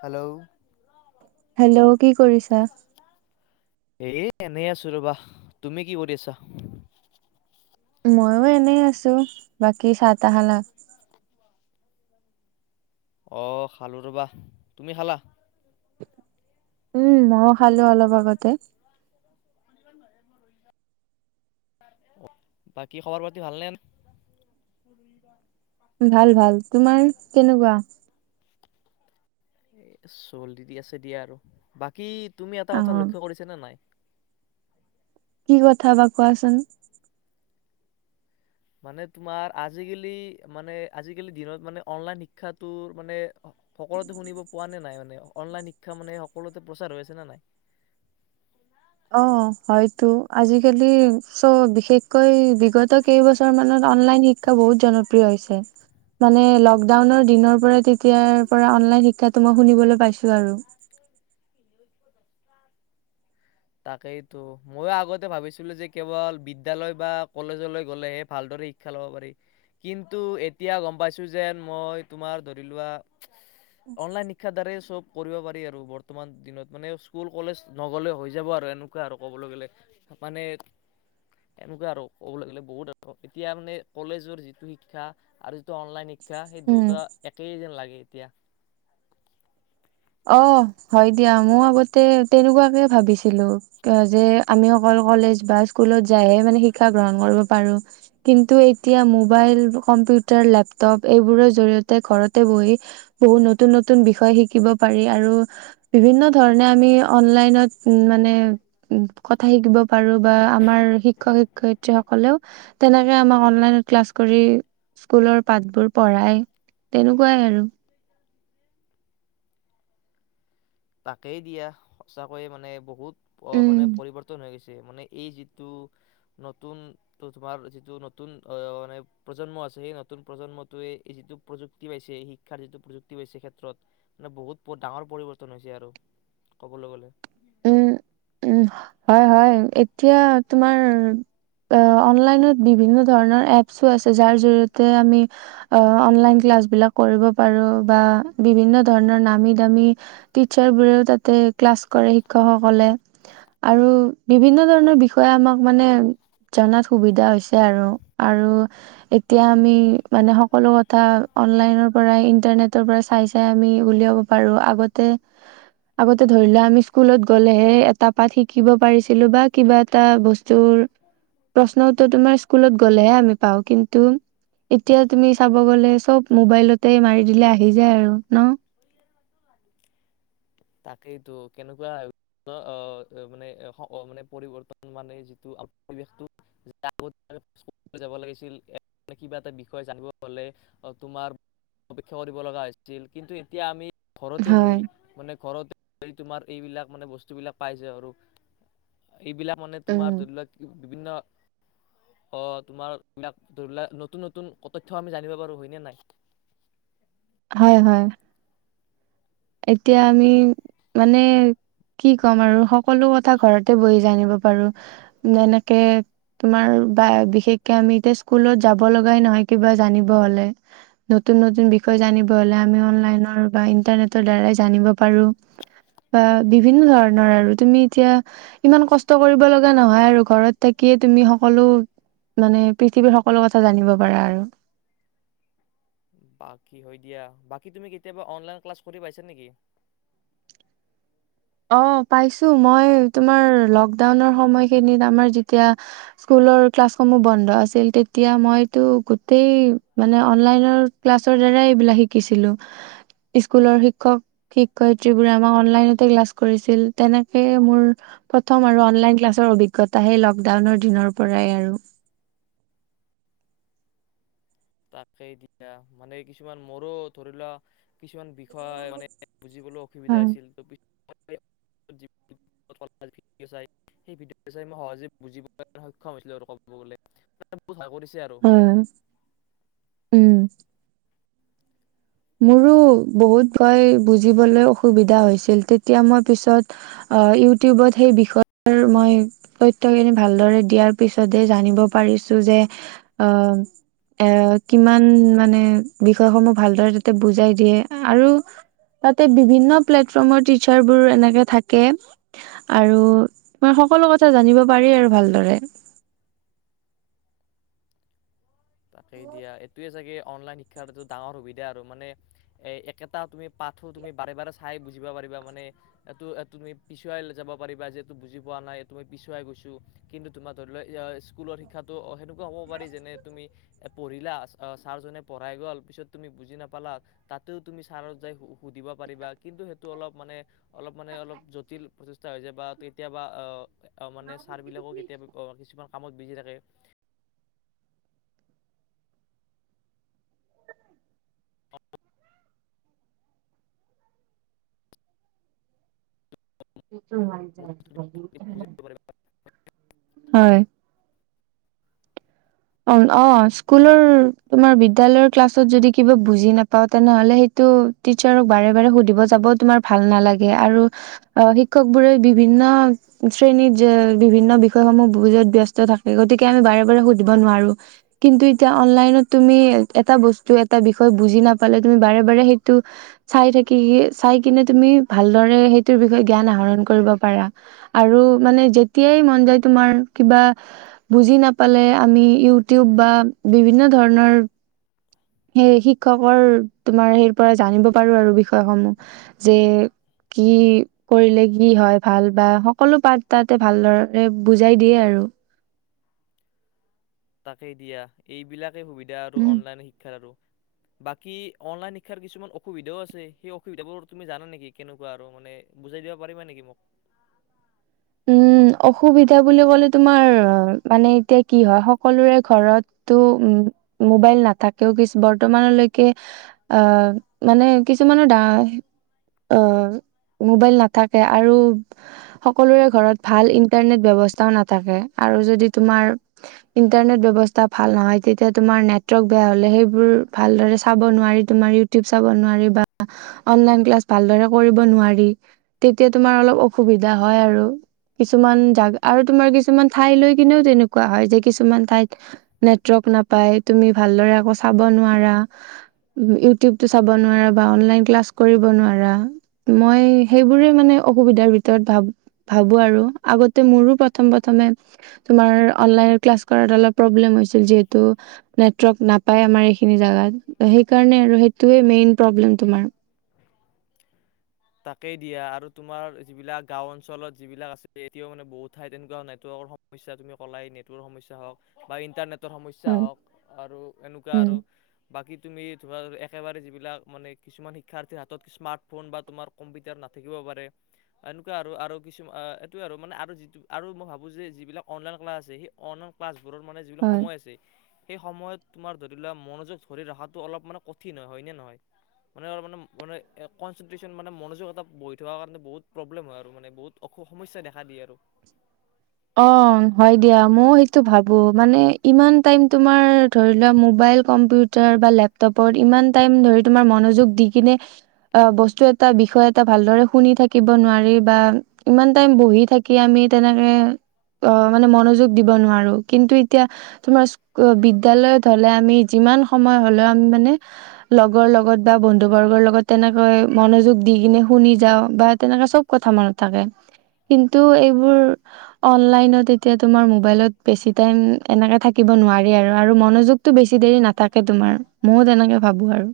Hello hello কি কৰিছা এ এনেই আছো ৰবা তুমি কি কৰি আছা ময়ো এনে আছো বাকী চাহ তাহ খালা অ খালো ৰবা তুমি খালা উম ম খালো অলপ আগতে বাকী খবৰ পাতি ভাল নে ভাল ভাল তোমাৰ কেনেকুৱা এ চলি দি আছে দিয়া আৰু বাকী তুমি এটা কথা অ' লক্ষ্য কৰিছা নে নাই কি কথা বা কোৱাচোন মানে তোমাৰ আজিকালি মানে আজিকালি দিনত মানে অনলাইন শিক্ষাটো মানে সকলোতে শুনিব পোৱা নে নাই মানে অনলাইন শিক্ষা মানে সকলোতে প্ৰচাৰ হৈ আছে ন নাই অ হয়তো আজিকালি চব বিশেষকৈ বিগত কেইবছৰ মানত অনলাইন শিক্ষা বহুত জনপ্ৰিয় হৈছে মানে লকডাউনৰ দিনৰ পৰা। এতিয়াৰ পৰা অনলাইন শিক্ষাটো মই শুনিবলৈ পাইছো আৰু তাকেইতো মইয়ো আগতে ভাবিছিলো যে কেৱল বিদ্যালয় বা কলেজলৈ গ'লেহে ভালদৰে শিক্ষা ল'ব পাৰি কিন্তু এতিয়া গম পাইছো যেন মই তোমাৰ ধৰি লোৱা অনলাইন শিক্ষা দ্বাৰাই চব কৰিব পাৰি আৰু বৰ্তমান দিনত মানে স্কুল কলেজ নগলে হৈ যা যায় আৰু এনেকুৱা আৰু ক'বলৈ গ'লে মানে এনেকুৱা আৰু ক'বলৈ গলে বহুত আৰু এতিয়া মানে কলেজৰ যিটো শিক্ষা আৰু যিটো অনলাইন শিক্ষা শিক্ষা সেই উম দুয়োটা একেই যেন লাগে এতিয়া অ হয় দিয়া মই আগতে তেনেকুৱাকে ভাবিছিলো যে আমি অকল কলেজ বা স্কুলত যাইহে মানে শিক্ষা গ্ৰহণ কৰিব পাৰো কিন্তু এতিয়া মোবাইল কম্পিউটাৰ লেপটপ এইবোৰৰ জৰিয়তে ঘৰতে বহি বহুত নতুন নতুন বিষয় শিকিব পাৰি। পাৰি আৰু বিভিন্ন ধৰণে আমি অনলাইনত মানে কথা শিকিব পাৰো বা আমাৰ শিক্ষক শিক্ষয়িত্ৰী সকলেও তেনেকে আমাক অনলাইনত ক্লাছ কৰি স্কুলৰ পাঠবোৰ পঢ়ায় তেনেকুৱাই আৰু তাকেই দিয়া সঁচাকৈয়ে মানে বহুত অ উম মানে পৰিৱৰ্তন হৈ গৈছে। মানে এই যিটো নতুন ত তোমাৰ যিটো নতুন আহ মানে প্ৰজন্ম আছে সেই নতুন প্ৰজন্মটোৱে এই যিটো প্ৰযুক্তি পাইছে শিক্ষাৰ যিটো প্ৰযুক্তি পাইছে ক্ষেত্ৰত মানে বহুত ডাঙৰ পৰিৱৰ্তন তন হৈছে আৰু ক'বলৈ গলে উম উম হয় হয় এতিয়া তোমাৰ অনলাইনত বিভিন্ন ধৰণৰ এপছো আছে যাৰ জৰিয়তে আমি অনলাইন ক্লাছ বিলাক কৰিব পাৰো বা বিভিন্ন ধৰণৰ নামী দামী টিচাৰ বোৰেও তাতে ক্লাছ কৰে। শিক্ষকসকলে আৰু বিভিন্ন ধৰণৰ বিষয়ে আমাক মানে জনাত সুবিধা হৈছে আৰু আৰু এতিয়া আমি মানে সকলো কথা অনলাইনৰ পৰা ইণ্টাৰনেটৰ পৰা চাই চাই আমি উলিয়াব পাৰো আগতে আগতে ধৰি লোৱা আমি স্কুলত গ'লেহে এটা পাঠ শিকিব পাৰিছিলো বা কিবা এটা বস্তুৰ প্ৰশ্ন উত্তৰ তোমাৰ স্কুলত গ'লেহে আমি পাও কিন্তু এতিয়া তুমি চাব গলে চব মোবাইলতে মাৰি দিলে আহি যায় আৰু ন তাকেইতো কেনেকুৱা অ মানে মানে পৰিৱৰ্তন মানে যিটো পৰিৱেশ আগতে স্কুল যাব লাগিছিল কিবা এটা বিষয় জানিব হলে তোমাৰ অপেক্ষা কৰিব লগা হৈছিল কিন্তু এতিয়া আমি ঘৰতে বহি হয় মানে বহি তোমাৰ এইবিলাক মানে বস্তুবিলাক পাই যে আৰু এইবিলাক মানে তোমাৰ ধৰি লোৱা বিভিন্ন অ তোমাৰ এইবিলাক ধৰি লোৱা নতুন নতুন তথ্য আমি জানিব পাৰো হয়নে নাই। হয় হয়। এতিয়া আমি মানে কি ক'ম আৰু সকলো কথা ঘৰতে বহি জানিব পাৰো যেনেকে তোমাৰ বা বিশেষকে আমি এতিয়া স্কুলত যাব লগাই নহয় কিবা জানিব হলে নতুন নতুন বিষয় জানিব হলে আমি অনলাইনৰ বা ইটাৰনেট দ্বাৰাই জানিব পাৰো বা বিভিন্ন ধৰণৰ আৰু তুমি এতিয়া ইমান কষ্ট কৰিব লগা নহয় আৰু ঘৰত থাকিয়ে তুমি সকলো মানে পৃথিৱীৰ সকলো কথা জানিব পাৰা। আৰু বাকী হয় দিয়া। বাকী তুমি কেতিয়াবা অনলাইন ক্লাছ কৰি পাইছা নেকি? অ পাইছো মই তোমাৰ লকডাউনৰ সময়খিনিত আমাৰ যেতিয়া স্কুলৰ ক্লাছসমূহ বন্ধ আছিল তেতিয়া মইতো গোটেই মানে অনলাইনৰ ক্লাছৰ দ্বাৰাই এইবিলাক শিকিছিলো স্কুলৰ শিক্ষক শিক্ষয়ত্ৰীবোৰে আমাক অনলনতে ক্লাছ কৰিছিল তেনেকে মোৰ প্ৰথম আৰু অনলাইন ক্লাছৰ অভিজ্ঞতা সেই লকডাউনৰ দিনৰ পৰাই আৰু তাকে দিয়া মানে কিছুমান মোৰো ধৰি লোৱা কিছুমান বি বিষয় মানে বুজিবলৈ অসুবিধা হয় আছিল। সেই ভিদেঅ চাই মই সহজে বুজিলে সক্ষম হৈছিলো আৰু কব গলে বহুত ভাল আছিল। উম উম মোৰো বহুত ভয় বুজিবলৈ অসুবিধা হৈছিল তেতিয়া মই পিছত ইউটিউবত সেই বিষয়ে মই তথ্যখিনি ভালদৰে দিয়াৰ পিছতে জানিব পাৰিছো যে অ এ কিমান মানে বিষয়সমূহ ভালদৰে বুজাই দিয়ে আৰু তাতে বিভিন্ন প্লেটফৰ্মৰ টিচাৰবোৰ এনেকে থাকে আৰু মই সকলো কথা জানিব পাৰি আৰু ভালদৰে তাকেই দিয়া এইটোয়ে চাগে অনলাইন শিক্ষাটো ডাঙৰ সুবিধা আৰু মানে এ একেটা তুমি পাঠো তুমি বাৰে বাৰে চাই বুজিবা পাৰিবা মানে এই এইটো তুমি পিছুৱাই যাব পাৰিবা যে এইটো বুজি পোৱা নাই এই তুমি পিছুৱাই গৈছো কিন্তু তোমাৰ ধৰি লোৱা স্কুলৰ শিক্ষাটো হ'ব পাৰি যেনে তুমি পঢ়িলা ছাৰজনে পঢ়াই গ'ল পিছত তুমি বুজি নাপালা তাতেও তুমি ছাৰত যাই সুধিব পাৰিবা কিন্তু সেইটো অলপ মানে অলপ মানে অলপ জটিল প্ৰচেছ এটা হৈ যায় বা কেতিয়াবা আহ মানে ছাৰ বিলাকো কেতিয়াবা কিছুমান কামত বিজি থাকে বুজি [unintelligible] হয় অ অ স্কুলৰ তোমাৰ বিদ্যালয় ক্লাছত যদি কিবা বুজি নাপাওঁ তেনেহলে সেইটো টিচাৰক বাৰে-বাৰে সুধিব যাব তোমাৰ ভাল নালাগে। আৰু, অ', শিক্ষক বোৰে বিভিন্ন শ্ৰেণীত বিভিন্ন বিষয়সমূহ বুজুৱাত ব্যস্ত থাকে। গতিকে আমি বাৰে-বাৰে দিব নোৱাৰোঁ, কিন্তু এতিয়া অনলাইনত তুমি এটা বস্তু, এটা বিষয়, বুজি নাপালে তুমি বাৰে- বাৰে সেইটো চাই থাকি চাই কিনে তুমি ভালদৰে সেইটোৰ বিষয়ে জ্ঞান আহৰণ কৰিব পাৰা। আৰু মানে যেতিয়াই মন যায় তোমাৰ কিবা বুজি নাপালে আমি ইউটিউব বা বিভিন্ন, ধৰণৰ, সেই শিক্ষকৰ তোমাৰ সেই পৰা জানিব পাৰো আৰু বিষয়সমূহ যে', কি কৰিলে কি হয়', ভাল বা সকলো পাত তাতে ভালদৰে বুজাই দিয়ে আৰু। তাকেই দিয়া এইবিলাক, সুবিধা আৰু উম অনলাইন শিক্ষাৰ আৰু, বাকী অনলাইন শিক্ষাৰ কিছুমান অসুবিধাও আছে সেই অসুবিধাবোৰ তুমি জানা নেকি কেনেকুৱা আৰু মানে বুজাই দিবা পাৰিবা নেকি মোক? উম ', অসুবিধা বুলি ক'লে', -তোমাৰ মানে এতিয়া কি হয় সকলোৰে ঘৰতটো উম ', মোবাইল নাথাকেও কি', বৰ্তমানলৈকে আহ', মানে কিছুমানৰ অ', মোবাইল নাথাকে আৰু সকলোৰে ঘৰত ভাল ইণ্টাৰনেট ব্যৱস্থাও নাথাকে, আৰু যদি তোমাৰ ইণ্টাৰনেট ব্যৱস্থা ভাল নহয় তেতিয়া তোমাৰ নেটৱৰ্ক বেয়া হলে সেইবোৰ ভালদৰে চাব নোৱাৰি। তোমাৰ ইউটিউব চাব নোৱাৰি। বা অনলাইন ক্লাছ ভালদৰে কৰিব নোৱাৰি। তেতিয়া তোমাৰ অলপ অসুবিধা হয়। হয় ', আৰু কিছুমান জা', আৰু তোমাৰ কিছুমান ঠাই লৈ কিনেও তেনেকুৱা হয়, যে', কিছুমান ঠাইত নেটৱৰ্ক নাপায়, তুমি ভালদৰে আকৌ চাব নোৱাৰা, ইটিউবটো চাব নোৱাৰা, বা অনলন ক্লাচ, কৰিব নোৱাৰা মই সেইবোৰে মান অসুবিধাৰ ভিতৰত ভাবো ভাবো আৰু আগতে মোৰো প্ৰথম -প্ৰথমে তোমাৰ অনলাইন ক্লাছ কৰাত অলপ প্ৰব্লেম হৈছিল যিহেতু নেটৱৰ্ক নাপায় আমাৰ এইখিনি জোগাত সেইকাৰণে আৰু সেইটোৱে মেইন প্ৰব্লেম তোমাৰ তাকেই দিয়া। আৰু, তোমাৰ যিবিলাক গাওঁ-অঞ্চলত যিবিলাক আছে, এতিয়া মানে বহুত ঠাইত এনেকোৱা মানে নেটৱৰ্কৰ সমস্যা, তুমি ক'লাই নেটৱৰ্কৰ্ সমসাই হওঁক বা ইন্টাৰনেট, সমস্যা হয় হওক আৰু এনেকুৱা উম আৰু বাকী তুমি, তোমাৰ একেবাৰে যিবিলাক, মানে কিছুমান শিক্ষাৰ্থীৰ হাতত স্মাৰ্টফোন বা তোমাৰ কম্পিউটাৰ নাথাকিব পাৰে, এনেকুৱা আৰু কিছুমান এইটোৱে আৰু মানে আৰু যিটো আৰু মই ভাবোঁ যে যিবিলাক অনলাইন ক্লাছ আছে সেই অনলাইন ক্লাছ বোৰত মানে যিবিলাক হয়। সময় আছে, সেই সময়ত তোমাৰ ধৰি লোৱা মনোযোগ ধৰি ৰখাটো অলপ মানে কঠিন হয়নে- নহয়? মানে-মানে-মানে কনচেনট্ৰেশচন মানে মনোযোগ এতা বহি থকা কাৰণে বহুত প্ৰব্লেম হয়', আৰু মানে বহুত অসুখ সমস্যাই দেখা দিয়ে আৰু। অ', - হয়', দিয়া, ময়ও সেইটো ভাবো মানে ইমান টাইম তোমাৰ ধৰি লোৱা মোবাইল কম্পিউটাৰ বা লেপটপত ইমান টাইম ধৰি তোমাৰ মনোযোগ দি, কিনে বস্তু এটা বিষয় এটা ভালদৰে শুনি থাকিব নোৱাৰি বা ইমান টাইম বহি থাকি আমি তেনেকে, অ', মানে মনোযোগ দিব নোৱাৰো। কিন্তু এতিয়া তোমাৰ বিদ্যালয়ত হলে আমি যিমান সময় হলেও আমি মানে লগৰ লগত বা বন্ধু বৰ্গৰ লগত তেনেকৈ মনোযোগ দি কিনে শুনি যাওঁ বা তেনেকে চব কথা মনত থাকে কিন্তু এইবোৰ অনলাইনত এতিয়া তোমাৰ মোবাইলত বেছি তাইম এনেকে থাকিব নোৱাৰি, আৰু মনযোগটো বেছি দেৰি নাথাকে, তোমাৰ মইও তেনেকে ভাবো আৰু।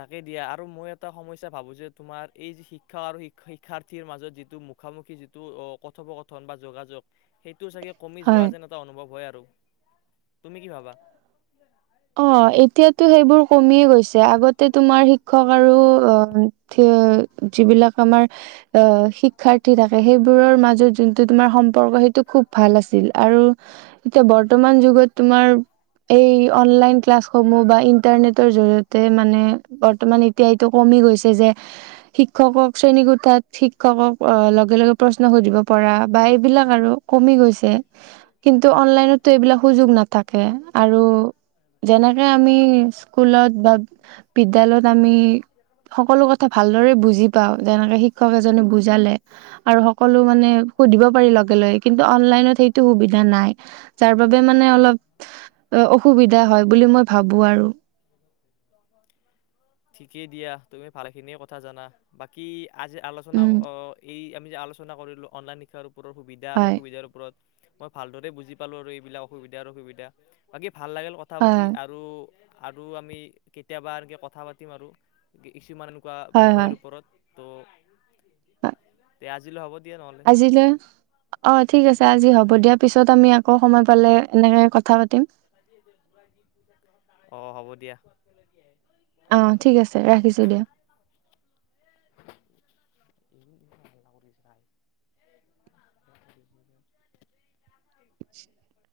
তাকে দিয়া আৰু মই এটা সমস্যা ভাবো যে', তুমাৰ এই শিক্ষা আৰু শিক্ষাৰ্থীৰ মাজত যিটো মুখামুখি যিটো কথোপকথন বা যোগাযোগ সেই সেইটো চাগে কমি হয় যোৱা যেন এটা অনুভৱ হয়', আৰু, তুমি কি ভাবা? অ', এতিয়া সেইটো -সেইবোৰ কমিয়ে গৈছে আগত, তোমাৰ শিক্ষক আৰু আৰু অহ', থিয় যিবিলাক আমাৰ আহ', শিক্ষাৰ্থী থাকে, সেইবোৰৰ মাজত যোনটো তোমাৰ সম্পৰ্ক সেইটো খুব ভাল আছিল, আৰু এতিয়া বৰ্তমান যুগত তোমাৰ এই অনলাইন ক্লাছসমূহ বা ইন্টাৰনেটৰ জৰিয়তে মানে বৰ্তমান এতিয়া এইটো কমি গৈছে যে', শিক্ষকক শ্ৰেণীকোঠাত শিক্ষকক আহ লগে- -লগে প্ৰশ্ন সুধিব, পৰা বা এইবিলাক আৰু, কমি গৈছে, কিন্তু অনলাইনতটো এইবিলাক সুযোগ নাথাকে আৰু, যেনেকে আমি স্কুলত বা বিদ্যালয়ত আমি সকলো কথা ভালদৰে বুজি পাওঁ, যেনেকে শিক্ষক এজনে বুজালে আৰু সকলো মানে সুধিব পাৰি লগে-লগে কিন্তু কিন্তু অনলাইনত সেইটো সুবিধা নায়। যাৰ বাবে মানে অলপ অসু, অসুবিধা হয় বুলি মই ভাবোঁ আৰু, ঠিকেই দিয়া তুমি ভালে খিনিয়ে কথা জানা বাকী, আজি আলোচনা উম অ এই আমি আলোচনা কৰিলো অনলাইন শিক্ষাৰ আৰু পৰ সুবিধা আৰু হয় অসুবিধাৰ ওপৰত মই ভালদৰে বুজি পালো আৰু এইবিলাক অসুবিধাৰ সুবিধা বাকী ভাল লাগিল কথা পাতি হয় আৰু আৰু আমি কেতিয়াবা এনেকে কথা পাতিম আৰু কিছুমান কা হয় বিষয়ৰ হয় ওপৰত হয় দে আজিলৈ হ'ব দিয়া নহ'লে আজিলৈ অ ঠিক আছে আজি হব দিয়া পিছত তুমি আকৌ সময় পালে এনেকে কথা পাতিম অ হ'ব দিয়া আহ ঠিক আছে ৰাখিছো দিয়া ় [unintelligible] ় [unintelligible]